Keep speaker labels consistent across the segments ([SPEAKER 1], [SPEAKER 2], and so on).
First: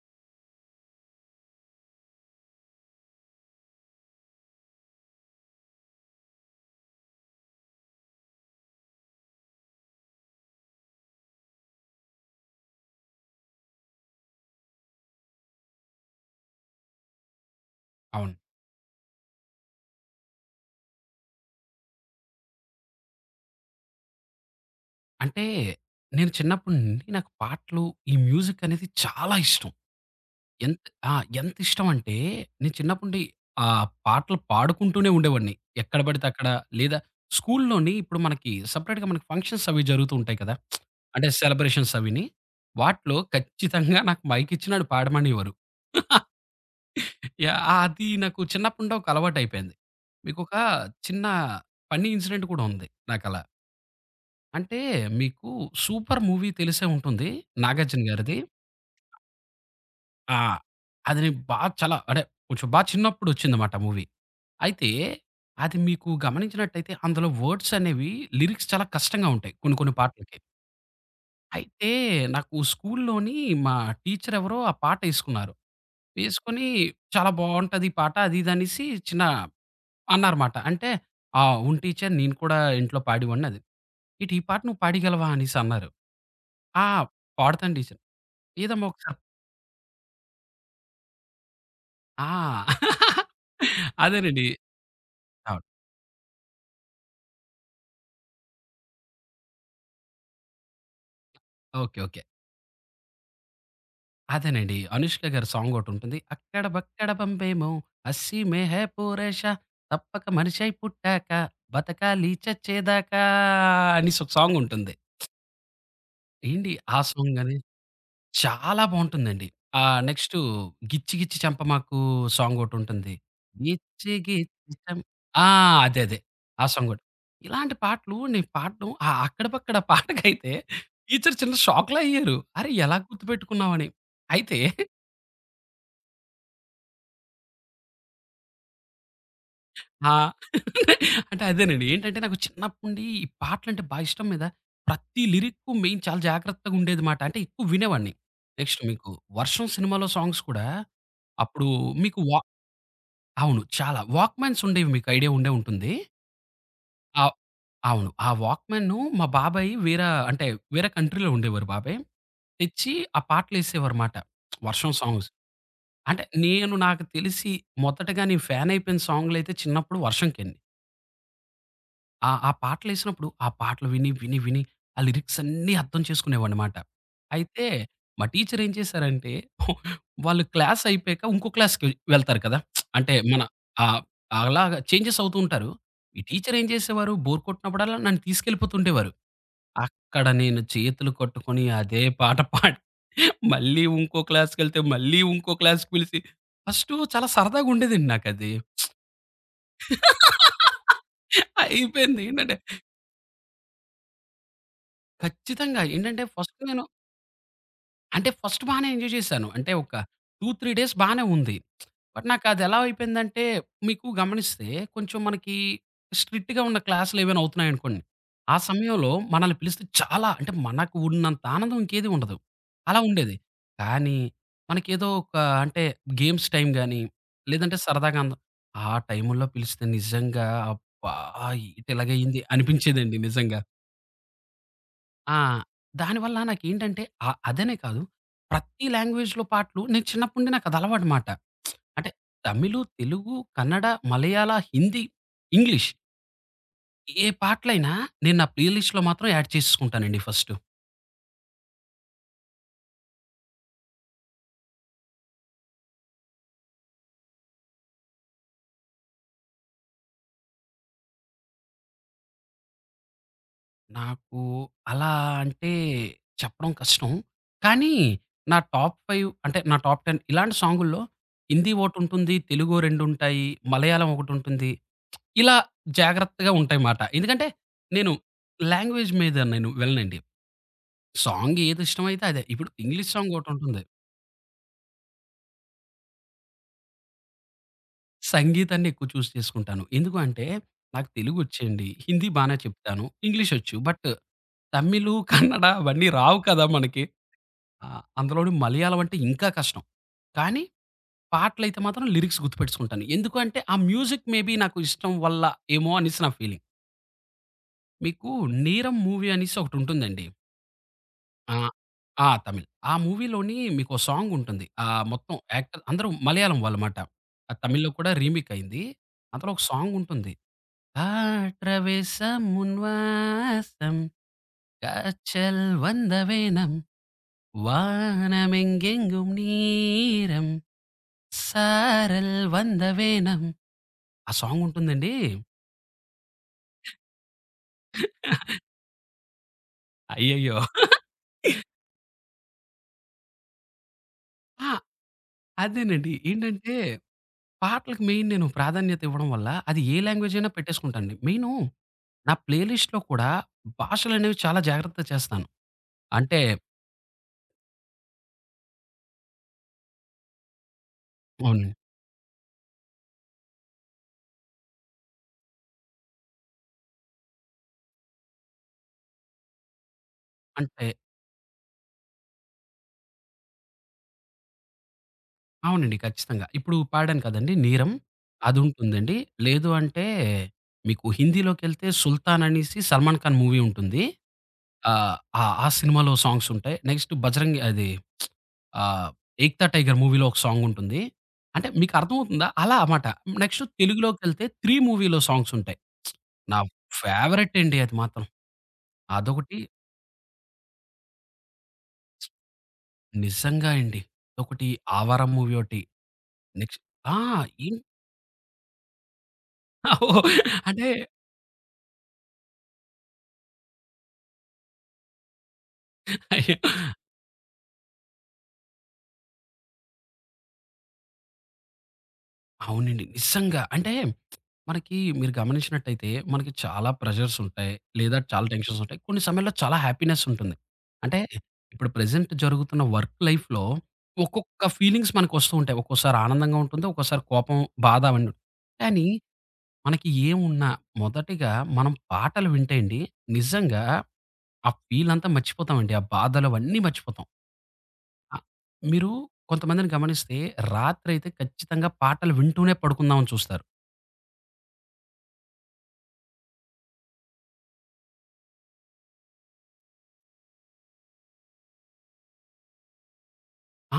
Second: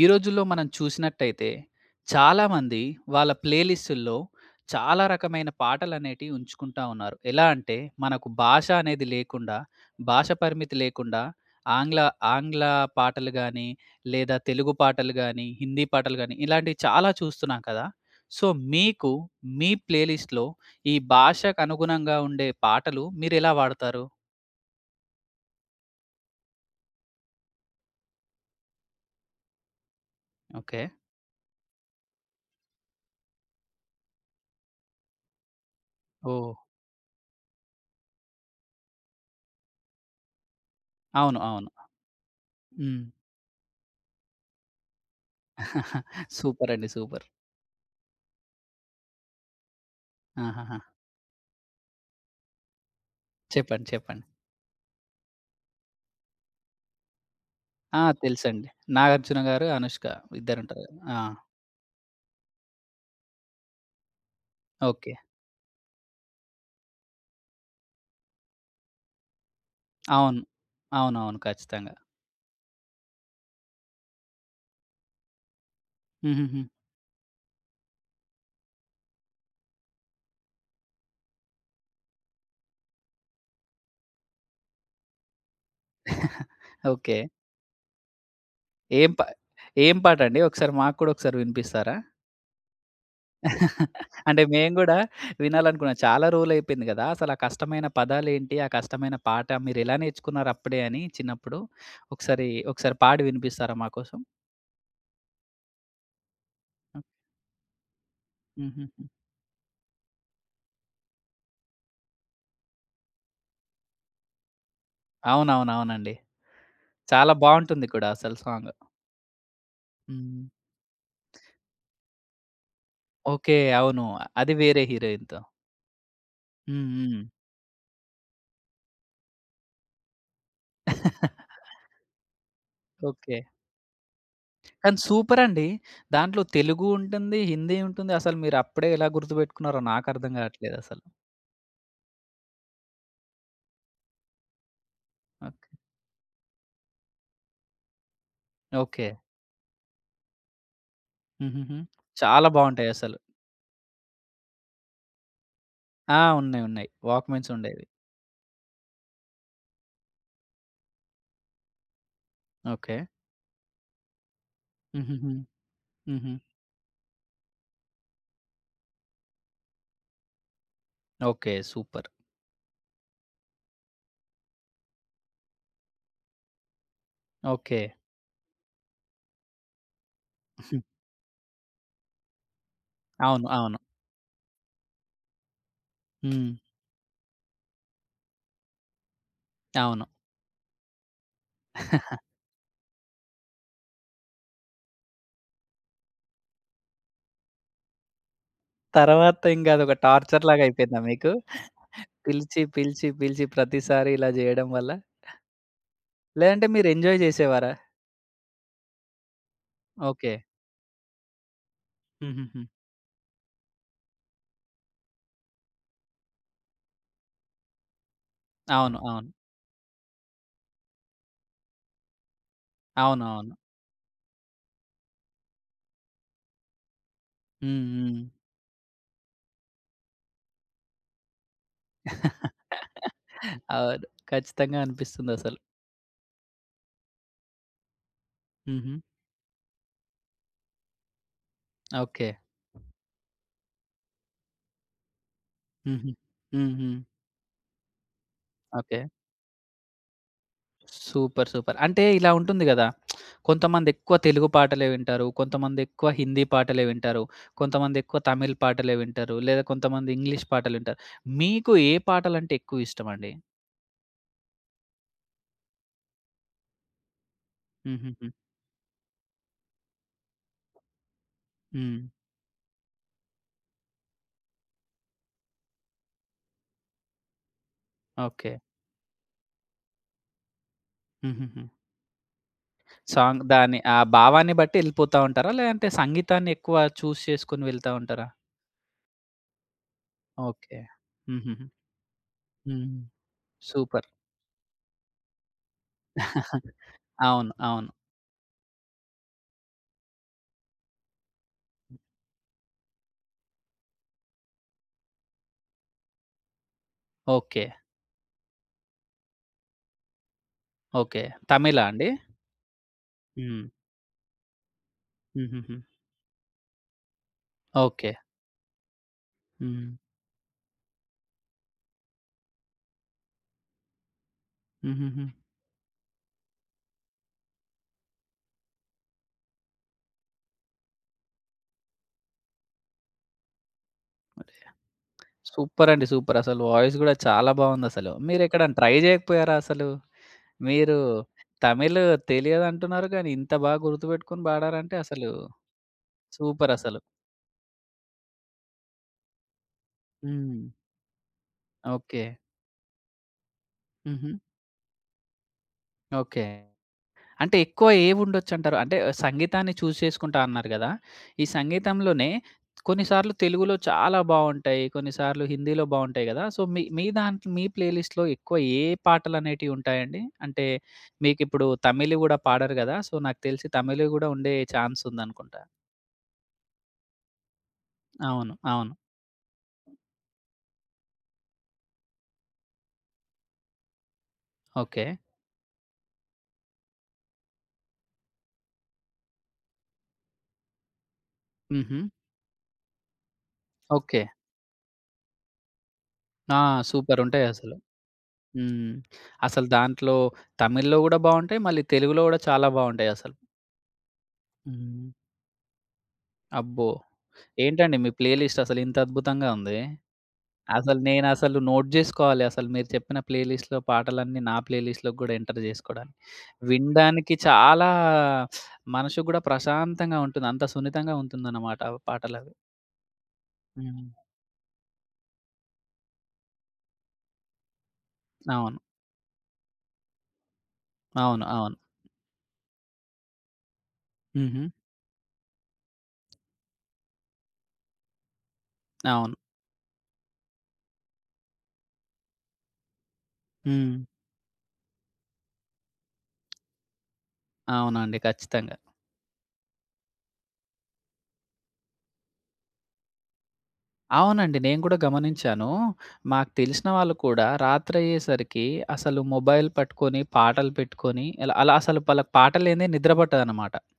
[SPEAKER 1] ఈ రోజుల్లో మనం చూసినట్టయితే చాలామంది వాళ్ళ ప్లేలిస్టుల్లో చాలా రకమైన పాటలనేటివి ఉంచుకుంటా ఉన్నారు. ఎలా అంటే మనకు భాష అనేది లేకుండా, భాష పరిమితి లేకుండా ఆంగ్ల ఆంగ్ల పాటలు గానీ, లేదా తెలుగు పాటలు గానీ, హిందీ పాటలు గానీ, ఇలాంటివి చాలా చూస్తున్నాం కదా!
[SPEAKER 2] అవును.
[SPEAKER 1] సో, మీకు మీ ప్లేలిస్ట్‌లో ఈ భాషకు అనుగుణంగా ఉండే పాటలు మీరెలా వాడతారు?
[SPEAKER 2] అంటే నేను చిన్నప్పటి నుండి నాకు పాటలు, ఈ మ్యూజిక్ అనేది చాలా ఇష్టం. ఎంత
[SPEAKER 1] ఓకే.
[SPEAKER 2] ఆ! ఎంత ఇష్టం అంటే నేను చిన్నప్పటి నుండి పాటలు పాడుకుంటూనే ఉండేవాడిని. ఎక్కడ పడితే అక్కడ
[SPEAKER 1] ఓహ్!
[SPEAKER 2] లేదా స్కూల్‌లోని ఇప్పుడు మనకి సెపరేట్‌గా మనకి ఫంక్షన్స్ అవి జరుగుతూ ఉంటాయి కదా! అంటే
[SPEAKER 1] అవును, అవును.
[SPEAKER 2] సెలబ్రేషన్స్ అవిని.
[SPEAKER 1] హ్మ్.
[SPEAKER 2] వాటిలో ఖచ్చితంగా నాకు మైక్ ఇచ్చి నన్ను పాడమనేవారు.
[SPEAKER 1] సూపర్ అండి. సూపర్.
[SPEAKER 2] యాహ్! అది నాకు చిన్నప్పటి నుండి ఒక అలవాటైపోయింది. మీకొక
[SPEAKER 1] ఆహాహా!
[SPEAKER 2] చిన్న ఫన్నీ ఇన్సిడెంట్ కూడా ఉంది నాకలా.
[SPEAKER 1] చెప్పండి, చెప్పండి.
[SPEAKER 2] అంటే మీకు 'సూపర్' మూవీ తెలిసే ఉంటుంది.
[SPEAKER 1] ఆ,
[SPEAKER 2] 'నాగార్జున' గారిది.
[SPEAKER 1] తెలుసండి. 'నాగార్జున' గారు, 'అనుష్క'
[SPEAKER 2] ఆ!
[SPEAKER 1] ఇద్దరుంటారు. కదా! ఆ!
[SPEAKER 2] అది నేను బా చాలా అంటే కొంచెం బా చిన్నప్పుడు వచ్చిందన్నమాట ఆ మూవీ. అయితే
[SPEAKER 1] ఓకే.
[SPEAKER 2] అది మీకు గమనించినట్టయితే అందులో వర్డ్స్ అనేవి లిరిక్స్ చాలా కష్టంగా ఉంటాయి కొన్ని కొన్ని పాటలకి.
[SPEAKER 1] అవును. అవునవును,
[SPEAKER 2] అయితే
[SPEAKER 1] ఖచ్చితంగా.
[SPEAKER 2] నాకు స్కూల్‌లోని మా టీచర్ ఎవరో ఆ పాట ఏసుకున్నారు.
[SPEAKER 1] హుహుహు.
[SPEAKER 2] వేసుకొని చాలా బావుంటది ఈ పాట అది ఇది అనేసి చిన్న అన్నారమాట. అంటే, "ఆ! అవును టీచర్, నేను కూడా ఇంట్లో పాడేవాడిని" అది. "ఏంటి ఈ పాట నువ్వు పాడగలవా" అనేసి అన్నారు. "ఆ!
[SPEAKER 1] ఓకే.
[SPEAKER 2] పాడతాను టీచర్." ఏదమ్మా
[SPEAKER 1] ఏం
[SPEAKER 2] ఒకసారి.
[SPEAKER 1] పా ఏం పాటండి? ఒకసారి మాకు కూడా ఒకసారి వినిపిస్తారా?
[SPEAKER 2] ఆ!
[SPEAKER 1] అంటే
[SPEAKER 2] అదేనండి.
[SPEAKER 1] మేము గూడా
[SPEAKER 2] అవును.
[SPEAKER 1] వినాలనుకున్నాం. చాలా రోజులయిపోయింది గదా! అసలు ఆ కష్టమైన పదాలేంటి? ఆ కష్టమైన పాట మీరెలా నేర్చుకున్నారు అప్పుడే అని చిన్నప్పుడు?
[SPEAKER 2] Okay, okay.
[SPEAKER 1] ఒకసారి ఒకసారి పాడి వినిపిస్తారా మా కోసం?
[SPEAKER 2] అదేనండి. 'అనుష్క' గారి సాంగొకటుంటుంది. అక్కడ బక్కడ బంబేమో హస్సీ మే హై
[SPEAKER 1] హుహుహు.
[SPEAKER 2] పోరేష, తప్పక మనిషై పుట్టాక బతకాలి చచ్చేదాకా అనేసి ఒక సాంగుంటుంది.
[SPEAKER 1] అవునవునవునండి.
[SPEAKER 2] ఏండి ఆ
[SPEAKER 1] చాలా
[SPEAKER 2] సాంగ్ అని
[SPEAKER 1] బావుంటుంది కూడా అసలు సాంగ్.
[SPEAKER 2] చాలా బావుంటుందండి. నెక్స్టు
[SPEAKER 1] హ్మ్.
[SPEAKER 2] 'గిచ్చి గిచ్చి చంపమాకు' సాంగొకటుంటుంది.
[SPEAKER 1] ఓకే. అవును.
[SPEAKER 2] 'గిచ్చి
[SPEAKER 1] అది
[SPEAKER 2] గిచ్చి
[SPEAKER 1] వేరే
[SPEAKER 2] చం'.
[SPEAKER 1] హీరోయిన్‌తో.
[SPEAKER 2] ఆ! అదే. ఆ
[SPEAKER 1] హ్మ్.
[SPEAKER 2] సాంగొటి.
[SPEAKER 1] హ్మ్.
[SPEAKER 2] ఇలాంటి పాటలు నేను పాడడం ఆ అక్కడపక్కడ పాటకైతే టీచర్ చిన్న షాక్‌లో అయ్యారు. "అరే! ఎలా
[SPEAKER 1] ఓకే.
[SPEAKER 2] గుర్తుపెట్టుకున్నావని?" అయితే
[SPEAKER 1] కానీ సూపరండి. దాంట్లో తెలుగు ఉంటుంది, హిందీ ఉంటుంది. అసలు మీరు అప్పుడే ఎలా గుర్తుపెట్టుకున్నారో
[SPEAKER 2] ఆ!
[SPEAKER 1] నాకర్థం కావట్లేదసలు.
[SPEAKER 2] అంటే అదేనండి. ఏంటంటే నాకు చిన్నప్పటి నుండి ఈ పాటలంటే బా ఇష్టం మీద ప్రతి
[SPEAKER 1] ఓకే,
[SPEAKER 2] లిరిక్కు మెయిన్ చాలా జాగ్రత్తగా ఉండేది మాట. అంటే ఎక్కువ వినేవాడిని. Next
[SPEAKER 1] okay.
[SPEAKER 2] మీకు 'వర్షం' సినిమాలో సాంగ్స్ కూడా అప్పుడు
[SPEAKER 1] హుహుహు.
[SPEAKER 2] మీకు వ.
[SPEAKER 1] చాలా బావుంటాయసలు.
[SPEAKER 2] అవును, చాలా. వాక్‌మ్యాన్స్ ఉండేవి. మీకు ఐడియా ఉండే ఉంటుంది.
[SPEAKER 1] ఆ! ఉన్నాయి, ఉన్నాయి.
[SPEAKER 2] ఆహ్,
[SPEAKER 1] వాక్‌మెన్స్ ఉండేవి.
[SPEAKER 2] అవును. ఆ వాక్‌మ్యాన్‌ను మా బాబాయి వేర, అంటే వేరే కంట్రీలో ఉండేవారు బాబాయ్. తెచ్చి
[SPEAKER 1] ఓకే.
[SPEAKER 2] ఆ పాటలేసేవారుమాట. వర్షం సాంగ్స్.
[SPEAKER 1] హుహుహు.
[SPEAKER 2] అంటే
[SPEAKER 1] హుహు.
[SPEAKER 2] నేను నాకు తెలిసి మొదటగా నేను ఫ్యాన్ అయిపోయిన సాంగ్‌లైతే చిన్నప్పుడు వర్షం‌కండి.
[SPEAKER 1] ఓకే. సూపర్.
[SPEAKER 2] ఆ! ఆ పాటలేసినప్పుడు, ఆ పాటలు విని, విని, విని ఆ లిరిక్స్ అన్నీ అర్థం చేసుకునేవాడినమాట. అయితే
[SPEAKER 1] ఓకే.
[SPEAKER 2] మా టీచర్ ఏం చేశారంటే, వాళ్ళు
[SPEAKER 1] హ్మ్.
[SPEAKER 2] క్లాస్ అయిపోయాక ఇంకో క్లాస్‌కి వెళ్తారు కదా! అంటే మన
[SPEAKER 1] అవును, అవును.
[SPEAKER 2] ఆహ్, అలాగా చేంజెస్ అవుతూ ఉంటారు. ఈ
[SPEAKER 1] హ్మ్.
[SPEAKER 2] టీచర్ ఏం చేసేవారు, బోర్ కొట్టినప్పుడల్లా నన్ను తీసుకెళ్ళిపోతుండేవారు.
[SPEAKER 1] అవును.
[SPEAKER 2] అక్కడ నేను చేతులు కట్టుకొని అదే పాట పాడి, మళ్ళీ ఇంకో క్లాస్‌కెళ్తే, మళ్ళీ ఇంకో క్లాస్‌కి పిలిసి ఫస్టు చాలా సరదాగుండేదండి నాకది.
[SPEAKER 1] తర్వాత ఇంక అదొక టార్చర్ లాగా అయిపోయిందా మీకు?
[SPEAKER 2] అయిపోయింది. ఏంటంటే
[SPEAKER 1] పిలిచి, పిలిచి, పిలిచి ప్రతిసారి ఇలా జేయడం వల్ల?
[SPEAKER 2] ఖచ్చితంగా. ఏంటంటే ఫస్ట్
[SPEAKER 1] లేదంటే
[SPEAKER 2] నేను
[SPEAKER 1] మీరు ఎంజాయ్ జేసేవారా?
[SPEAKER 2] అంటే ఫస్ట్ బానే ఎంజాయ్ చేశాను. అంటే ఒక
[SPEAKER 1] ఓకే.
[SPEAKER 2] 2, 3 డేస్ బానే ఉంది. బట్
[SPEAKER 1] హుహుహు.
[SPEAKER 2] నాకదెలా అయిపోయిందంటే మీకు గమనిస్తే కొంచెం మనకి స్ట్రిక్ట్‌గా ఉన్న క్లాసులేవైనా అవుతున్నాయనుకోండి. ఆ
[SPEAKER 1] అవును,
[SPEAKER 2] సమయంలో
[SPEAKER 1] అవును.
[SPEAKER 2] మనల్ని పిలిస్తే చాలా అంటే మనకు ఉన్నంత ఆనందం ఇంకేది ఉండదు. అలా ఉండేది.
[SPEAKER 1] అవునవును.
[SPEAKER 2] కానీ మనకేదో ఒక అంటే గేమ్స్ టైమ్ గాని, లేదంటే
[SPEAKER 1] హ్మ్, హ్మ్.
[SPEAKER 2] సరదాగా అందం ఆ టైముల్లో పిలిస్తే నిజంగా అబ్బా! ఏటి ఇలాగయింది అనిపించేదండి నిజంగా.
[SPEAKER 1] అవును, ఖచ్చితంగా
[SPEAKER 2] ఆ!
[SPEAKER 1] అనిపిస్తుందసలు.
[SPEAKER 2] దానివల్ల నాకేంటంటే అదనే కాదు. ప్రతి
[SPEAKER 1] హుహు.
[SPEAKER 2] లాంగ్వేజ్‌లో పాటలు నేను చిన్నప్పటి నుండి నాకు అది అలవాటు మాట. అంటే
[SPEAKER 1] ఓకే.
[SPEAKER 2] తమిళు, తెలుగు, కన్నడ, మలయాళ, హిందీ, ఇంగ్లీష్
[SPEAKER 1] హుహు. హ్మ్, హ్మ్.
[SPEAKER 2] ఏ పాటలైనా నేను నా ప్లే
[SPEAKER 1] ఓకే.
[SPEAKER 2] లిస్ట్‌లో మాత్రం యాడ్ చేసేసుకుంటానండి ఫస్టు.
[SPEAKER 1] Super, super. అంటే ఇలా ఉంటుంది గదా! కొంతమందెక్కువ తెలుగు పాటలే వింటారు. కొంతమందెక్కువ హిందీ పాటలే వింటారు. కొంతమందెక్కువ తమిళ్ పాటలే వింటారు. లేదా కొంతమంది ఇంగ్లీష్ పాటలు వింటారు. మీకు ఏ పాటలంటే ఎక్కువ ఇష్టమండి?
[SPEAKER 2] నాకు అలా అంటే చెప్పడం కష్టం. కానీ
[SPEAKER 1] హుహుహు.
[SPEAKER 2] నా టాప్ 5 అంటే నా టాప్ 10 ఇలాంటి సాంగుల్లో హిందీ
[SPEAKER 1] హ్మ్.
[SPEAKER 2] ఒకటుంటుంది. తెలుగు 2 ఉంటాయి. మలయాళం ఒకటుంటుంది. ఇలా జాగ్రత్తగా ఉంటాయిమాట. ఎందుకంటే, నేను
[SPEAKER 1] ఓకే.
[SPEAKER 2] లాంగ్వేజ్ మీద నేను వెళ్ళనండి. సాంగ్
[SPEAKER 1] హుహుహు.
[SPEAKER 2] ఏదిష్టమైతే అదే. ఇప్పుడు ఇంగ్లీష్ సాంగ్
[SPEAKER 1] సాంగ్ దాని
[SPEAKER 2] ఒకటుంటుంది.
[SPEAKER 1] ఆ భావాన్ని బట్టి ఎళ్ళిపోతా ఉంటారా? లేదంటే సంగీతాన్ని ఎక్కువ చూజ్ చేసుకొని వెళ్తా ఉంటారా?
[SPEAKER 2] సంగీతాన్ని ఎక్కువ చూస్ చేసుకుంటాను. ఎందుకు అంటే,
[SPEAKER 1] ఓకే.
[SPEAKER 2] నాకు
[SPEAKER 1] హుహుహు.
[SPEAKER 2] తెలుగొచ్చండి. హిందీ బానే
[SPEAKER 1] హ్మ్.
[SPEAKER 2] చెప్తాను. ఇంగ్లీషొచ్చు. But
[SPEAKER 1] super.
[SPEAKER 2] తమిళు, కన్నడ అవన్నీ రావు కదా మనకి.
[SPEAKER 1] అవును, అవును.
[SPEAKER 2] అందులోను మలయాళం అంటే ఇంకా కష్టం. కానీ పాటలైతే మాత్రం లిరిక్స్ గుర్తుపెట్టుకుంటాను. ఎందుకు అంటే, ఆ మ్యూజిక్ మేబీ నాకు ఇష్టం వల్ల ఏమో అనేసి నా ఫీలింగ్.
[SPEAKER 1] ఓకే,
[SPEAKER 2] మీకు 'నీరమ్' మూవీ అనేసి ఒకటుంటుందండి.
[SPEAKER 1] ఓకే.
[SPEAKER 2] ఆ!
[SPEAKER 1] తమిళా అండి?
[SPEAKER 2] ఆ! తమిళ్. ఆ మూవీలోని
[SPEAKER 1] హ్మ్.
[SPEAKER 2] మీకో సాంగ్ ఉంటుంది. మొత్తం
[SPEAKER 1] హుహుహు.
[SPEAKER 2] యాక్టర్ అందరూ మలయాళం వాళ్ళమాట. అది తమిళ్‌లో కూడా
[SPEAKER 1] ఓకే.
[SPEAKER 2] రీమేక్ అయింది. అందులో ఒక
[SPEAKER 1] హ్మ్.
[SPEAKER 2] సాంగ్ ఉంటుంది. "కాట్రవేసం ఉన్వాసం
[SPEAKER 1] హుహుహు.
[SPEAKER 2] కాற்றல் வந்தவேனம் వానమెంగెంగుం నీరం సారల్ వందవేనం". ఆ సాంగ్ ఉంటుందండి.
[SPEAKER 1] సూపర్ అండి, సూపర్. అసలు వాయిస్ గూడా చాలా బావుందసలు. మీరెక్కడైనా ట్రై జేయకపోయారా అసలు?
[SPEAKER 2] అయ్యయ్యో!
[SPEAKER 1] మీరు తమిళ్ తెలియదంటున్నారు గానీ, ఇంత బా గుర్తుపెట్టుకొని
[SPEAKER 2] ఆ!
[SPEAKER 1] పాడారంటే అసలు
[SPEAKER 2] అదేనండి. ఏంటంటే
[SPEAKER 1] సూపరసలు.
[SPEAKER 2] పాటలకి మెయిన్ నేను ప్రాధాన్యత ఇవ్వడం వల్ల అది ఏ లాంగ్వేజ్ అయినా
[SPEAKER 1] హ్మ్.
[SPEAKER 2] పెట్టేసుకుంటానండి. Main
[SPEAKER 1] okay.
[SPEAKER 2] నా ప్లే లిస్ట్‌లో కూడా
[SPEAKER 1] హుహు.
[SPEAKER 2] భాషలనేవి చాలా జాగ్రత్తగా చేస్తాను. అంటే
[SPEAKER 1] ఓకే. అంటే ఎక్కువ ఏవుండొచ్చంటారు? అంటే సంగీతాన్ని చూజ్ చేసుకుంటా అన్నారు గదా! ఈ
[SPEAKER 2] అవును.
[SPEAKER 1] సంగీతంలోనే కొన్నిసార్లు తెలుగులో చాలా బావుంటాయి. కొన్నిసార్లు హిందీలో బావుంటాయి గదా! సో, మీ మీ దాంట్లో మీ ప్లేలిస్ట్‌లో ఎక్కువ ఏ పాటలనేటివి ఉంటాయండి? అంటే
[SPEAKER 2] అంటే
[SPEAKER 1] మీకిప్పుడు తమిళ్ గూడా పాడరు గదా! సో, నాకు తెలిసి తమిళ్ గూడా ఉండే ఛాన్స్ ఉందనుకుంటా.
[SPEAKER 2] అవునండి, ఖచ్చితంగా. ఇప్పుడు పాడాను కదండీ 'నీరం'
[SPEAKER 1] అవును, అవును.
[SPEAKER 2] అదుంటుందండి. లేదు అంటే మీకు హిందీలోకెళ్తే 'సుల్తాన్' అనేసి 'సల్మాన్ ఖాన్' మూవీ ఉంటుంది.
[SPEAKER 1] ఓకే.
[SPEAKER 2] ఆహ్, ఆ! ఆ సినిమాలో సాంగ్స్ ఉంటాయి. నెక్స్ట్ 'బజరంగి' అది ఆహ్, 'ఏక్తా టైగర్' మూవీలో ఒక సాంగ్ ఉంటుంది. అంటే మీకు
[SPEAKER 1] హుహు.
[SPEAKER 2] అర్థమవుతుందా? అలా అమాట. Next
[SPEAKER 1] okay.
[SPEAKER 2] తెలుగులోకెళ్తే 'త్రీ' మూవీలో సాంగ్స్ ఉంటాయి. నా
[SPEAKER 1] ఆ! సూపర్
[SPEAKER 2] ఫేవరెట్
[SPEAKER 1] ఉంటాయసలు.
[SPEAKER 2] అండి అది మాత్రం.
[SPEAKER 1] హ్మ్.
[SPEAKER 2] అదొకటి,
[SPEAKER 1] అసలు దాంట్లో తమిళ్‌లో గూడా బావుంటాయి. మళ్ళీ తెలుగులో గూడా చాలా బావుంటాయసలు.
[SPEAKER 2] నిజంగా అండి. ఒకటి
[SPEAKER 1] హ్మ్.
[SPEAKER 2] 'ఆవారం' మూవీ ఒకటి. నెక్స్ట్
[SPEAKER 1] అబ్బో!
[SPEAKER 2] ఆ! ఇన్
[SPEAKER 1] ఏంటండి మీ ప్లే లిస్ట్ అసలు ఇంత అద్భుతంగా ఉంది.
[SPEAKER 2] ఓహ్! అంటే
[SPEAKER 1] అసలు నేనసలు నోట్ జేసుకోవాలి, అసలు మీరు చెప్పిన ప్లే లిస్ట్‌లో పాటలన్నీ నా ప్లే లిస్ట్‌లోకి గూడా ఎంటర్ జేసుకోడానికి.
[SPEAKER 2] అయ్యో!
[SPEAKER 1] వినడానికి చాలా మనసు గూడా ప్రశాంతంగా ఉంటుంది. అంత సున్నితంగా ఉంటుందన్నమాట ఆ పాటలవి.
[SPEAKER 2] అవునండి, నిజంగా. అంటే
[SPEAKER 1] హ్మ్.
[SPEAKER 2] మనకి మీరు గమనించినట్టయితే మనకి చాలా ప్రెషర్స్ ఉంటాయి. లేదా చాలా
[SPEAKER 1] అవును,
[SPEAKER 2] టెన్షన్స్ ఉంటాయి. కొన్ని సమయాల్లో చాలా హ్యాపీనెస్ ఉంటుంది. అంటే
[SPEAKER 1] అవును. అవును.
[SPEAKER 2] ఇప్పుడు ప్రెజెంట్ జరుగుతున్న వర్క్ లైఫ్‌లో
[SPEAKER 1] హుహు.
[SPEAKER 2] ఒక్కొక్క ఫీలింగ్స్ మనకొస్తూ ఉంటాయి. ఒక్కోసారి ఆనందంగా ఉంటుంది. ఒక్కోసారి కోపం, బాధ అవన్నీ. కానీ
[SPEAKER 1] అవును.
[SPEAKER 2] మనకి ఏమున్నా మొదటిగా మనం పాటలు వింటే అండి నిజంగా
[SPEAKER 1] హ్మ్.
[SPEAKER 2] ఆ ఫీల్ అంతా మర్చిపోతామండి. ఆ బాధలు అవన్నీ మర్చిపోతాం.
[SPEAKER 1] అవునండి,
[SPEAKER 2] ఆ!
[SPEAKER 1] ఖచ్చితంగా.
[SPEAKER 2] మీరు కొంతమందిని గమనిస్తే రాత్రయితే ఖచ్చితంగా పాటలు వింటూనే పడుకుందాం అని చూస్తారు.
[SPEAKER 1] అవునండి, నేను గూడా గమనించాను. మాకు తెలిసిన వాళ్ళు కూడా రాత్రయ్యేసరికి అసలు మొబైల్ పట్టుకొని, పాటలు పెట్టుకొని ఇలా అలా అసలు వాళ్ళకి పాట లేనిదే నిద్ర పట్టదన్నమాట.
[SPEAKER 2] ఆ!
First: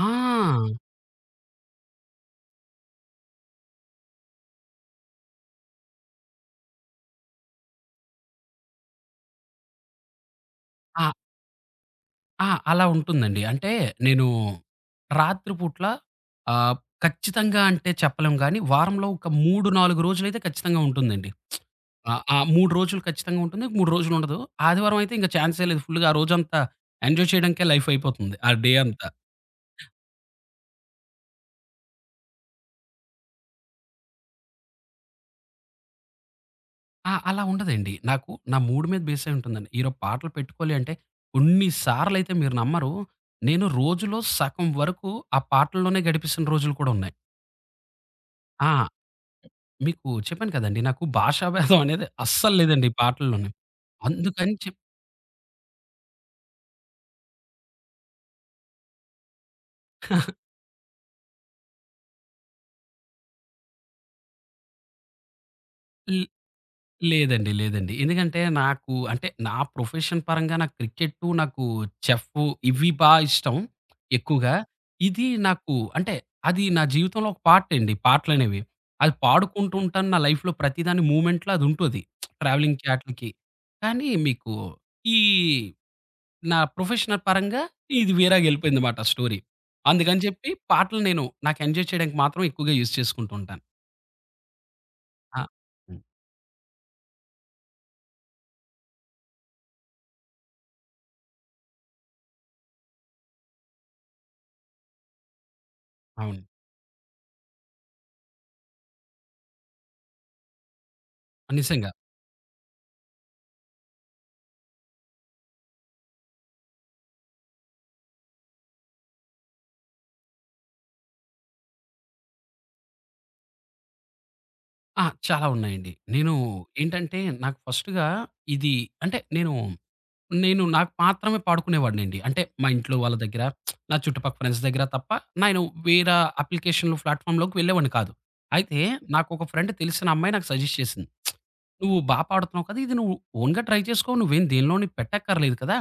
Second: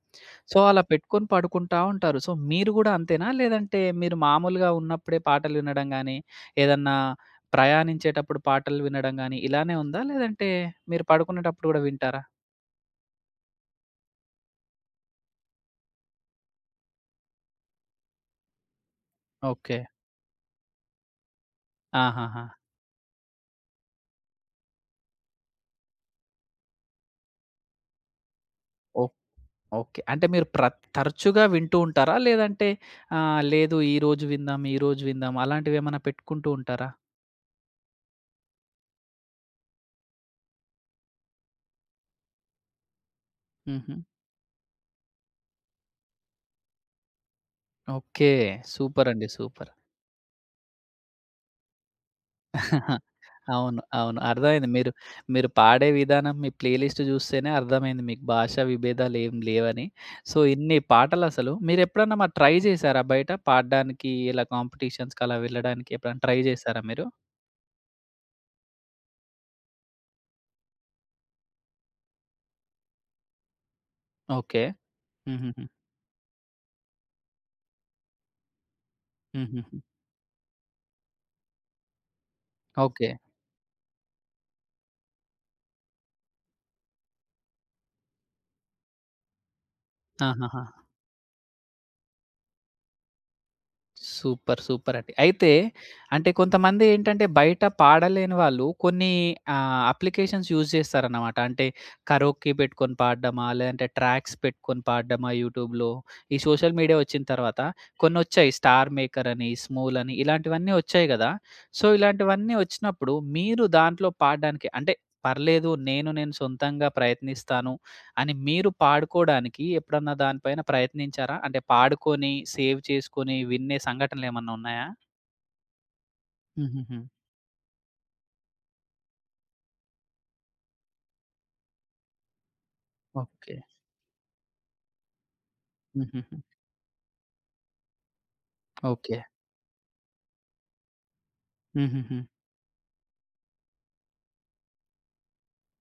[SPEAKER 1] సో, అలా పెట్టుకొని పడుకుంటా ఉంటారు. సో, మీరు గూడా అంతేనా? లేదంటే మీరు మామూలుగా ఉన్నప్పుడే పాటలు వినడం గానీ, ఏదన్నా ప్రయాణించేటప్పుడు పాటలు వినడం గానీ, ఇలానే ఉందా? లేదంటే మీరు
[SPEAKER 2] ఆ!
[SPEAKER 1] పడుకునేటప్పుడు గూడా వింటారా?
[SPEAKER 2] ఆ! అలా ఉంటుందండి. అంటే నేను రాత్రి పూట్ల ఆహ్, ఖచ్చితంగా అంటే చెప్పలేం గానీ, వారంలో ఒక 3,
[SPEAKER 1] ఓకే.
[SPEAKER 2] 4 రోజులైతే ఖచ్చితంగా ఉంటుందండి. ఆ! ఆ
[SPEAKER 1] ఆహాహా!
[SPEAKER 2] 3 రోజులు ఖచ్చితంగా ఉంటుంది. 3 రోజులు ఉండదు. ఆదివారం అయితే ఇంక ఛాన్సే లేదు. ఫుల్‌గా ఆ రోజంతా ఎంజాయ్ చేయడానికే లైఫ్ అయిపోతుంది. ఆ డే
[SPEAKER 1] ఓ
[SPEAKER 2] అంతా.
[SPEAKER 1] ఓకే. అంటే మీరు తరచుగా వింటూ ఉంటారా? లేదంటే లేదు ఈరోజు విందాం, ఈరోజు విందాం అలాంటివేమన్నా పెట్టుకుంటూ ఉంటారా?
[SPEAKER 2] ఆ! అలా ఉండదండి. నాకు నా మూడ్ మీద బేస్ అయి ఉంటుందండి. ఈరోజు పాటలు పెట్టుకోవాలి అంటే కొన్ని సార్లయితే మీరు నమ్మరు. నేను
[SPEAKER 1] హుహు.
[SPEAKER 2] రోజులో సగం వరకు ఆ పాటల్లోనే గడిపేసిన రోజులు కూడా ఉన్నాయి.
[SPEAKER 1] ఓకే.
[SPEAKER 2] ఆ!
[SPEAKER 1] సూపరండి, సూపర్.
[SPEAKER 2] మీకు చెప్పాను కదండీ! నాకు భాషాభేదం అనేది అస్సలు లేదండి
[SPEAKER 1] అహా!
[SPEAKER 2] పాటల్లోని.
[SPEAKER 1] అవును, అవును,
[SPEAKER 2] అందుకని
[SPEAKER 1] అర్థమైంది.
[SPEAKER 2] చెప్పి
[SPEAKER 1] మీరు పాడే విధానం మీ ప్లే లిస్ట్ చూస్తేనే అర్థమైంది మీకు భాషా విభేదాలు ఏం లేవని. సో, ఇన్ని పాటలసలు మీరెప్పుడన్నా మరి ట్రై చేశారా బయట పాడడానికి ఇలా కాంపిటీషన్స్‌కి అలా వెళ్ళడానికి ఎప్పుడైనా ట్రై చేశారా మీరు?
[SPEAKER 2] లేదండి, లేదండి. ఎందుకంటే నాకు అంటే నా ప్రొఫెషన్ పరంగా నాకు క్రికెట్టు, నాకు చెఫ్ఫు ఇవి బా ఇష్టం ఎక్కువగా.
[SPEAKER 1] ఓకే.
[SPEAKER 2] ఇది
[SPEAKER 1] హుహుహు.
[SPEAKER 2] నాకు అంటే అది నా జీవితంలో ఒక పార్ట్ అండి పాటలనేవి. అది
[SPEAKER 1] హుహుహు.
[SPEAKER 2] పాడుకుంటూ ఉంటాను. నా లైఫ్‌లో ప్రతిదాని మూవ్‌మెంట్‌లో అదుంటది. ట్రావెలింగ్‌కి
[SPEAKER 1] ఓకే.
[SPEAKER 2] ఆటిలకి. కానీ మీకు ఈ నా ప్రొఫెషనల్ పరంగా ఇది వేరేగెళ్ళిపోయిందమాట స్టోరీ. అందుకని చెప్పి
[SPEAKER 1] ఆహాహా!
[SPEAKER 2] పాటలు నేను నాకు ఎంజాయ్ చేయడానికి మాత్రం ఎక్కువగా యూజ్ చేసుకుంటూ ఉంటాను.
[SPEAKER 1] సూపర్, సూపర్ అండి.
[SPEAKER 2] ఆ!
[SPEAKER 1] అయితే
[SPEAKER 2] హ్మ్.
[SPEAKER 1] అంటే కొంతమంది ఏంటంటే బయట పాడలేని వాళ్ళు కొన్ని అప్లికేషన్స్ యూజ్ చేస్తారన్నమాట. అంటే కరోక్కి పెట్టుకొని పాడడమా, లేదంటే ట్రాక్స్ పెట్టుకొని పాడడమా యూట్యూబ్‌లో. ఈ
[SPEAKER 2] అవును,
[SPEAKER 1] సోషల్ మీడియా వచ్చిన తర్వాత కొన్నొచ్చాయి. స్టార్ మేకర్ అని, స్మూల్ అని ఇలాంటివన్నీ వచ్చాయి గదా! సో,
[SPEAKER 2] నిజంగా.
[SPEAKER 1] ఇలాంటివన్నీ వచ్చినప్పుడు మీరు దాంట్లో పాడడానికి అంటే పర్లేదు నేను నేను సొంతంగా ప్రయత్నిస్తాను అని మీరు పాడుకోడానికి ఎప్పుడన్నా దాని పైన ప్రయత్నించారా? అంటే పాడుకొని, సేవ్ చేసుకొని విన్నే సంఘటనలేమన్నా ఉన్నాయా?
[SPEAKER 2] ఆ! చాలా ఉన్నాయండి. నేను
[SPEAKER 1] హుహుహు.
[SPEAKER 2] ఏంటంటే, నాకు ఫస్ట్‌గా ఇది అంటే నేను నాకు మాత్రమే పాడుకునేవాడినండి. అంటే మా ఇంట్లో వాళ్ళ దగ్గర,
[SPEAKER 1] ఓకే.
[SPEAKER 2] నా చుట్టుపక్కల ఫ్రెండ్స్ దగ్గర తప్ప నేను వేరే
[SPEAKER 1] హుహుహు.
[SPEAKER 2] అప్లికేషన్‌లు, ప్లాట్‌ఫార్మ్‌లోకి వెళ్ళేవాడిని కాదు. అయితే
[SPEAKER 1] ఓకే.
[SPEAKER 2] నాకొక ఫ్రెండ్ తెలిసిన అమ్మాయి నాకు సజెస్ట్ చేసింది. "నువ్వు బా
[SPEAKER 1] హుహుహు.
[SPEAKER 2] పాడుతున్నావు కదా! ఇది నువ్వు ఓన్‌గా ట్రై చేసుకో. నువ్వేం దేనిలోని పెట్టక్కర్లేదు కదా!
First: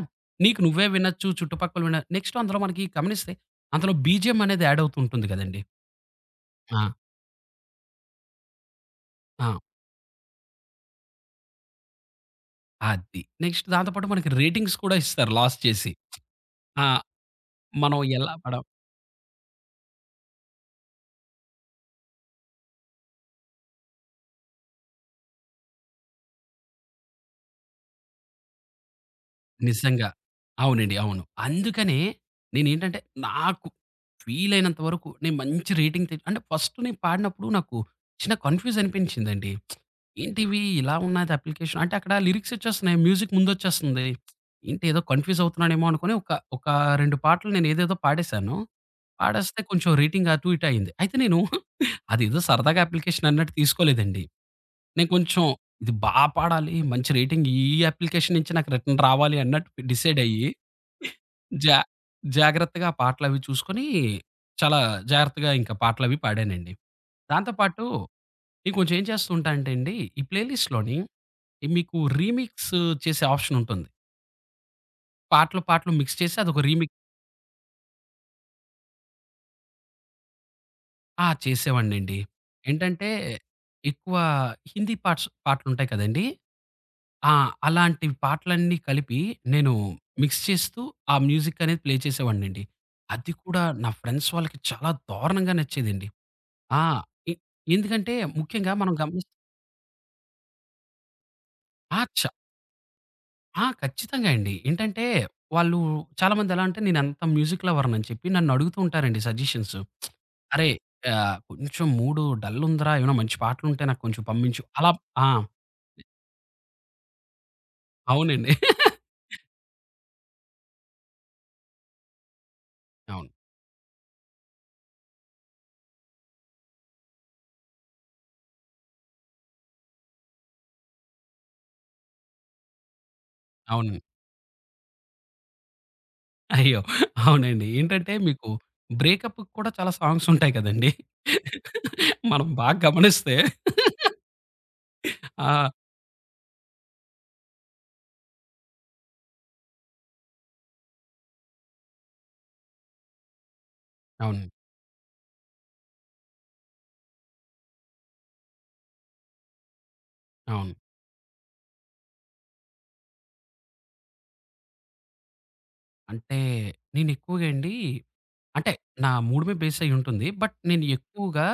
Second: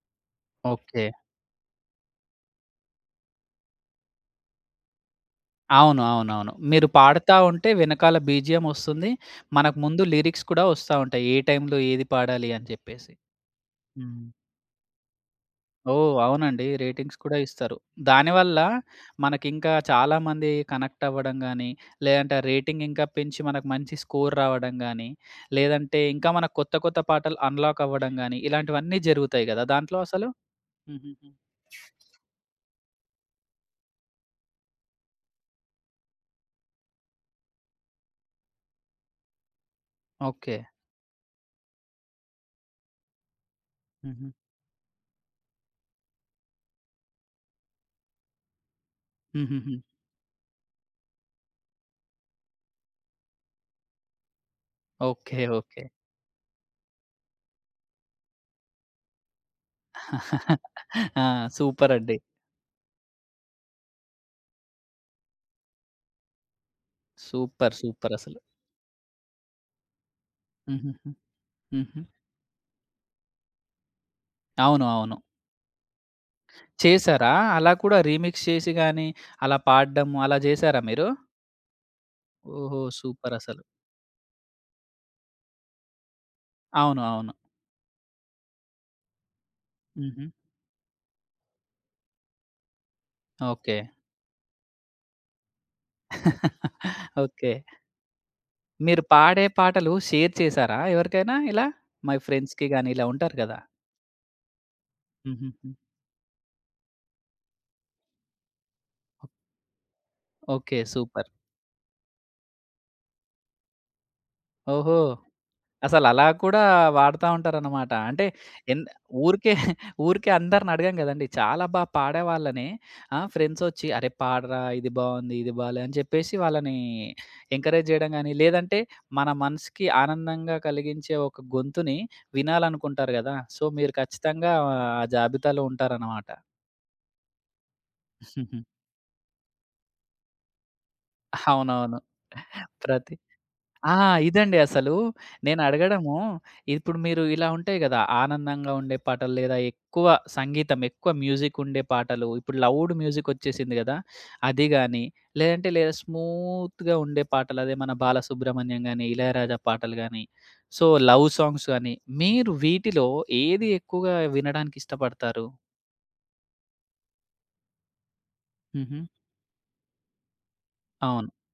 [SPEAKER 2] నీకు నువ్వే
[SPEAKER 1] ఓకే.
[SPEAKER 2] వినొచ్చు, చుట్టుపక్కల విన". నెక్స్ట్ అందులో మనకి గమనిస్తే అందులో బీజీఎం అనేది యాడ్ అవుతూ ఉంటుంది కదండీ!
[SPEAKER 1] అవును, అవునవును.
[SPEAKER 2] ఆ!
[SPEAKER 1] మీరు పాడుతా ఉంటే వెనకాల బీజీఎం ఒస్తుంది.
[SPEAKER 2] ఆ!
[SPEAKER 1] మనకు ముందు లిరిక్స్ కూడా ఒస్తా ఉంటాయి, ఏ టైంలో ఏది పాడాలి అని జెప్పేసి.
[SPEAKER 2] అది. నెక్స్ట్ దాంతో పాటు
[SPEAKER 1] హ్మ్.
[SPEAKER 2] మనకి రేటింగ్స్ కూడా ఇస్తారు లాస్ చేసి.
[SPEAKER 1] ఓహ్! అవునండి,
[SPEAKER 2] ఆ!
[SPEAKER 1] రేటింగ్స్ కూడా ఇస్తారు.
[SPEAKER 2] మనం ఎలా
[SPEAKER 1] దానివల్ల
[SPEAKER 2] పడం
[SPEAKER 1] మనకింకా చాలామంది కనెక్ట్ అవ్వడం గానీ, లేదంటే ఆ రేటింగ్ ఇంకా పెంచి మనకు మంచి స్కోర్ రావడం గానీ, లేదంటే ఇంకా మనకు కొత్త కొత్త పాటలు అన్‌లాక్ అవ్వడం గానీ, ఇలాంటివన్నీ జరుగుతాయి గదా దాంట్లో
[SPEAKER 2] నిజంగా.
[SPEAKER 1] అసలు?
[SPEAKER 2] అవునండి, అవును.
[SPEAKER 1] హుహుహు.
[SPEAKER 2] అందుకనే నేనేంటంటే నాకు వీలైనంత వరకు నేను మంచి రేటింగ్ తె అంటే ఫస్ట్ నేను పాడినప్పుడు నాకు చిన్న కన్‌ఫ్యూజ్ అనిపించిందండి.
[SPEAKER 1] ఓకే.
[SPEAKER 2] ఏంటివి ఇలా ఉన్నది అప్లికేషన్ అంటే అక్కడ లిరిక్స్ వచ్చేస్తున్నాయి. మ్యూజిక్ ముందొచ్చేస్తుంది.
[SPEAKER 1] హుహు.
[SPEAKER 2] ఏంటి ఏదో కన్‌ఫ్యూజ్ అవుతున్నానేమో అనుకోని ఒక ఒక 2 పాటలు నేను ఏదేదో పాడేశాను. పాడేస్తే
[SPEAKER 1] హుహుహు.
[SPEAKER 2] కొంచెం రేటింగ్ అటు ఇటు అయింది. అయితే నేను అదేదో సరదాగా అప్లికేషన్ అన్నట్టు తీసుకోలేదండి. నేను
[SPEAKER 1] ఓకే,
[SPEAKER 2] కొంచెం
[SPEAKER 1] ఓకే.
[SPEAKER 2] ఇది బా పాడాలి. మంచి రేటింగ్ ఈ అప్లికేషన్ నుంచి నాకు రిటర్న్ రావాలి అన్నట్టు డిసైడ్ అయ్యి
[SPEAKER 1] ఆ!
[SPEAKER 2] జా
[SPEAKER 1] సూపరండి.
[SPEAKER 2] జాగ్రత్తగా పాటలవి చూసుకొని, చాలా జాగ్రత్తగా ఇంకా పాటలవి పాడానండి. దాంతో
[SPEAKER 1] సూపర్.
[SPEAKER 2] పాటు
[SPEAKER 1] సూపరసలు.
[SPEAKER 2] నేను కొంచెం ఏం చేస్తూ ఉంటా అంటే అండి, ఈ ప్లే లిస్ట్‌లోని
[SPEAKER 1] హుహుహు.
[SPEAKER 2] మీకు
[SPEAKER 1] హుహు.
[SPEAKER 2] రీమిక్స్ చేసే ఆప్షన్ ఉంటుంది.
[SPEAKER 1] అవును, అవును.
[SPEAKER 2] పాటలు మిక్స్ చేసి అదొక రీమిక్.
[SPEAKER 1] చేశారా? అలా కూడా రీమిక్స్ చేసి గానీ, అలా పాడడం అలా జేశారా మీరు?
[SPEAKER 2] ఆ! చేసేవాడినండి.
[SPEAKER 1] ఓహో!
[SPEAKER 2] ఏంటంటే
[SPEAKER 1] సూపరసలు.
[SPEAKER 2] ఎక్కువ హిందీ పాట్స్ పాటలుంటాయి కదండీ!
[SPEAKER 1] అవును, అవును.
[SPEAKER 2] ఆ! అలాంటి పాటలన్నీ కలిపి నేను
[SPEAKER 1] హుహు.
[SPEAKER 2] మిక్స్ చేస్తూ ఆ మ్యూజిక్ అనేది ప్లే చేసేవాడినండి. అది కూడా
[SPEAKER 1] ఓకే,
[SPEAKER 2] నా ఫ్రెండ్స్ వాళ్ళకి చాలా దారుణంగా నచ్చేదండి. ఆ! ఎ
[SPEAKER 1] ఓకే.
[SPEAKER 2] ఎందుకంటే ముఖ్యంగా మనం
[SPEAKER 1] మీరు
[SPEAKER 2] గమనిస్
[SPEAKER 1] పాడే పాటలు షేర్ చేసారా ఎవరికైనా ఇలా?
[SPEAKER 2] ఆ!
[SPEAKER 1] మీ
[SPEAKER 2] చ
[SPEAKER 1] ఫ్రెండ్స్‌కి గాని ఇలా ఉంటారు గదా!
[SPEAKER 2] ఆ! ఖచ్చితంగా అండి. ఏంటంటే
[SPEAKER 1] హుహుహు.
[SPEAKER 2] వాళ్ళు చాలామంది ఎలా అంటే నేనంత మ్యూజిక్ లవర్‌నని చెప్పి నన్ను అడుగుతూ ఉంటారండి సజెషన్స్. "అరేయ్!
[SPEAKER 1] Okay, super.
[SPEAKER 2] కొంచెం మూడు డల్ ఉందిరా ఏమైనా మంచి పాటలుంటే నాకు కొంచెం పంపించు" అలా.
[SPEAKER 1] ఓహో!
[SPEAKER 2] ఆ!
[SPEAKER 1] అసలలా కూడా వాడతా ఉంటారనమాట. అంటే
[SPEAKER 2] అవునండి.
[SPEAKER 1] ఎన్ ఊరికే, ఊరికే అందరిని అడగం గదండీ! చాలా బా పాడే వాళ్ళని
[SPEAKER 2] అవును.
[SPEAKER 1] ఫ్రెండ్సొచ్చి "అరే! పాడరా ఇది బావుంది, ఇది బాలే" అని చెప్పేసి వాళ్ళని ఎంకరేజ్ జేయడం గాని, లేదంటే మన మనసుకి ఆనందంగా కలిగించే ఒక గొంతుని వినాలనుకుంటారు గదా! సో, మీరు
[SPEAKER 2] అవునండి.
[SPEAKER 1] ఖచ్చితంగా ఆ జాబితాలో ఉంటారనమాట.
[SPEAKER 2] అయ్యో! అవునండి. ఏంటంటే మీకు బ్రేకప్‌కి కూడా చాలా సాంగ్స్ ఉంటాయి కదండీ.
[SPEAKER 1] అవునవును.
[SPEAKER 2] మనం బాగా
[SPEAKER 1] ప్రతి
[SPEAKER 2] గమనిస్తే
[SPEAKER 1] ఆ! ఇదండి అసలు.
[SPEAKER 2] ఆ!
[SPEAKER 1] నేనడగడము, ఇప్పుడు మీరు ఇలా ఉంటాయి గదా! ఆనందంగా ఉండే పాటలు లేదా ఎక్కువ సంగీతం, ఎక్కువ మ్యూజికుండే పాటలు. ఇప్పుడు లౌడ్ మ్యూజికొచ్చేసింది గదా!
[SPEAKER 2] అవునండి,
[SPEAKER 1] అది గాని, లేదంటే లేదా స్మూత్‌గా ఉండే పాటలు, అదే మన 'బాలసుబ్రహ్మణ్యం' గాని, 'ఇళయరాజా' పాటలు గాని,
[SPEAKER 2] అవును.
[SPEAKER 1] సో, లవ్ సాంగ్స్ గాని, మీరు వీటిలో ఏది ఎక్కువగా వినడానికి ఇష్టపడతారు?
[SPEAKER 2] అంటే నేను ఎక్కువగా అండి, అంటే
[SPEAKER 1] హుహు.
[SPEAKER 2] నా మూడ్ మీద బేస్ అయ్యి ఉంటుంది. బట్ నేను
[SPEAKER 1] అవును.
[SPEAKER 2] ఎక్కువగా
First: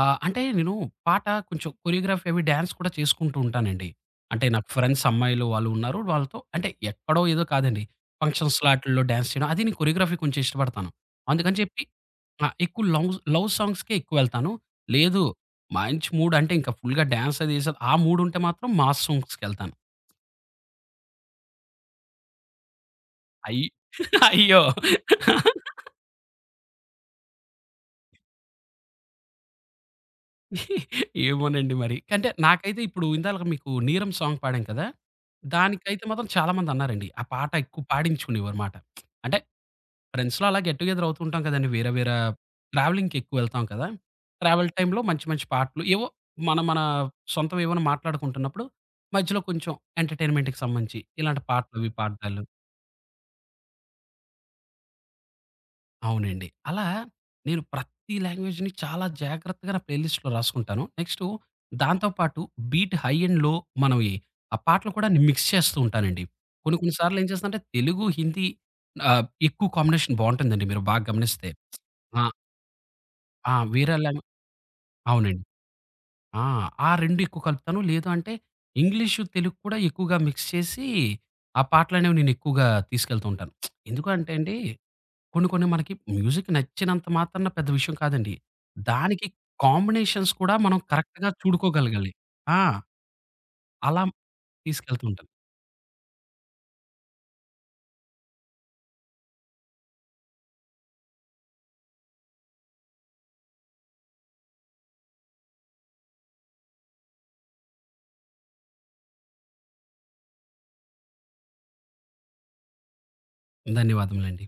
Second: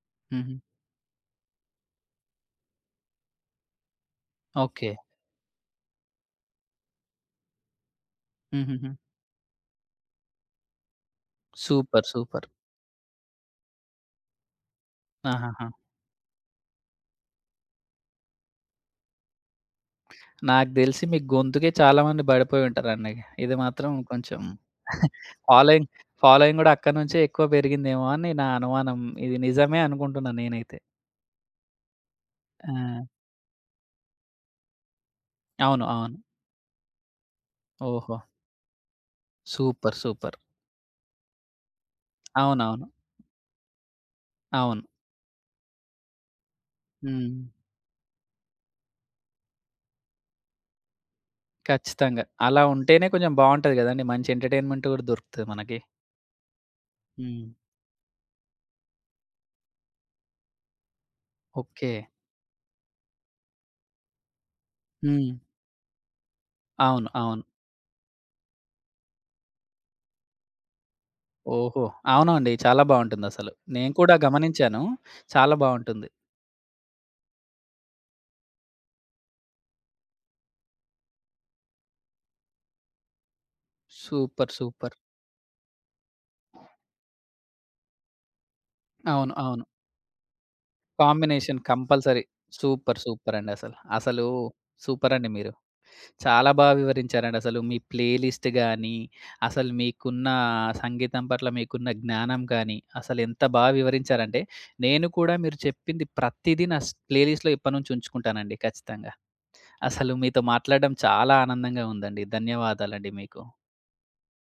[SPEAKER 2] అంటే
[SPEAKER 1] హుహు.
[SPEAKER 2] నేను పాట కొంచెం కొరియోగ్రాఫీ అవి డాన్స్ కూడా చేసుకుంటూ ఉంటానండి. అంటే నాకు
[SPEAKER 1] ఓకే.
[SPEAKER 2] ఫ్రెండ్స్ అమ్మాయిలు వాళ్ళు ఉన్నారు. వాళ్ళతో అంటే ఎక్కడో ఏదో కాదండి. ఫంక్షన్స్
[SPEAKER 1] హుహుహు.
[SPEAKER 2] ఆటిల్లో డాన్స్ చేయడం అది నేను కొరియోగ్రఫీ కొంచెం ఇష్టపడతాను. అందుకని చెప్పి
[SPEAKER 1] సూపర్,
[SPEAKER 2] ఆ!
[SPEAKER 1] సూపర్.
[SPEAKER 2] ఎక్కువ లవ్ లవ్ సాంగ్స్‌కే ఎక్కువెళ్తాను. లేదు
[SPEAKER 1] ఆహాహా!
[SPEAKER 2] మంచి మూడ్ అంటే ఇంకా ఫుల్‌గా డాన్స్ అది ఏసారు. ఆ మూడ్ ఉంటే మాత్రం మాస్ సాంగ్స్‌కెళ్తాను.
[SPEAKER 1] నాకు దెలిసి మీ గొంతుకే చాలామంది బడిపోయి ఉంటారండి. ఇది
[SPEAKER 2] అయి
[SPEAKER 1] మాత్రం కొంచెం
[SPEAKER 2] అయ్యో!
[SPEAKER 1] ఫాలోయింగ్, ఫాలోయింగ్ గూడా అక్కడి నుంచే ఎక్కువ పెరిగిందేమో అని నా అనుమానం. ఇది నిజమే అనుకుంటున్నా నేనైతే.
[SPEAKER 2] ఏమోనండి మరి. అంటే
[SPEAKER 1] ఆ!
[SPEAKER 2] నాకైతే ఇప్పుడు ఇందాలక మీకు 'నీరమ్' సాంగ్ పాడాం కదా!
[SPEAKER 1] అవును,
[SPEAKER 2] దానికైతే
[SPEAKER 1] అవును.
[SPEAKER 2] మాత్రం చాలా మందన్నారండి. ఆ పాట ఎక్కువ
[SPEAKER 1] ఓహో!
[SPEAKER 2] పాడించుకునేవారుమాట. అంటే
[SPEAKER 1] సూపర్, సూపర్.
[SPEAKER 2] ఫ్రెండ్స్‌లో అలా గెట్ టు గెదర్ అవుతూ ఉంటాం కదండీ. వేరే వేరే
[SPEAKER 1] అవునవును.
[SPEAKER 2] ట్రావెలింగ్‌కి ఎక్కువ వెళ్తాం కదా! ట్రావెల్
[SPEAKER 1] అవును.
[SPEAKER 2] టైమ్‌లో మంచి మంచి పాటలు ఏవో మన మన
[SPEAKER 1] హ్మ్.
[SPEAKER 2] సొంతవి ఏమైనా మాట్లాడుకుంటున్నప్పుడు మధ్యలో కొంచెం ఎంటర్‌టైన్‌మెంట్‌కి సంబంధించి ఇలాంటి పాటలవి
[SPEAKER 1] ఖచ్చితంగా.
[SPEAKER 2] పాడడాలు.
[SPEAKER 1] అలా ఉంటేనే కొంచెం బావుంటది గదండీ. మంచి ఎంటర్‌టైన్‌మెంట్ గూడా దొరుకుతది మనకి.
[SPEAKER 2] అవునండి. అలా
[SPEAKER 1] హ్మ్.
[SPEAKER 2] నేను ప్రతి లాంగ్వేజ్‌ని చాలా జాగ్రత్తగా నా ప్లేలిస్ట్‌లో రాసుకుంటాను. Next
[SPEAKER 1] okay.
[SPEAKER 2] దాంతో పాటు బీట్ హై అండ్ లో మనవి ఆ పాటలు కూడా నేను
[SPEAKER 1] హ్మ్.
[SPEAKER 2] మిక్స్ చేస్తూ ఉంటానండి. కొన్ని కొన్ని
[SPEAKER 1] అవును,
[SPEAKER 2] సార్లు ఏం
[SPEAKER 1] అవును.
[SPEAKER 2] చేస్తానంటే తెలుగు, హిందీ ఎక్కువ కాంబినేషన్ బావుంటుందండి మీరు బాగా గమనిస్తే.
[SPEAKER 1] ఓహో!
[SPEAKER 2] ఆ!
[SPEAKER 1] అవునండి, చాలా బావుంటుందసలు.
[SPEAKER 2] ఆ!
[SPEAKER 1] నేను
[SPEAKER 2] వేరే
[SPEAKER 1] కూడా
[SPEAKER 2] లాంగ్
[SPEAKER 1] గమనించాను.
[SPEAKER 2] అవునండి.
[SPEAKER 1] చాలా బావుంటుంది.
[SPEAKER 2] ఆ! ఆ 2 ఎక్కువ కలుపుతాను. లేదు అంటే ఇంగ్లీషు, తెలుగు కూడా ఎక్కువగా మిక్స్ చేసి ఆ పాటలనేవి నేను ఎక్కువగా తీసుకెళ్తూ ఉంటాను. ఎందుకంటే
[SPEAKER 1] సూపర్,
[SPEAKER 2] అండి
[SPEAKER 1] సూపర్.
[SPEAKER 2] కొన్ని కొన్ని మనకి మ్యూజిక్ నచ్చినంత మాత్రాన పెద్ద విషయం కాదండి. దానికి
[SPEAKER 1] అవును, అవును.
[SPEAKER 2] కాంబినేషన్స్ కూడా మనం కరెక్ట్‌గా
[SPEAKER 1] కాంబినేషన్
[SPEAKER 2] చూడుకోగలగాలి.
[SPEAKER 1] కంపల్సరీ.
[SPEAKER 2] ఆ!
[SPEAKER 1] సూపర్! సూపరండి అసలు.
[SPEAKER 2] అలా
[SPEAKER 1] అసలు
[SPEAKER 2] తీసుకెళ్తూ
[SPEAKER 1] సూపరండి
[SPEAKER 2] ఉంటాను.
[SPEAKER 1] మీరు. చాలా బా వివరించారండి. అసలు మీ ప్లేలిస్ట్ గానీ, అసలు మీకున్న సంగీతం పట్ల మీకున్న జ్ఞానం కానీ, అసలు ఎంత బా వివరించారంటే, నేను కూడా మీరు చెప్పింది ప్రతిదీ నా ప్లేలిస్ట్‌లో ఇప్పటినుంచి ఉంచుకుంటానండి ఖచ్చితంగా. అసలు మీతో మాట్లాడడం చాలా ఆనందంగా ఉందండి. ధన్యవాదాలండి మీకు.
[SPEAKER 2] ధన్యవాదములండి.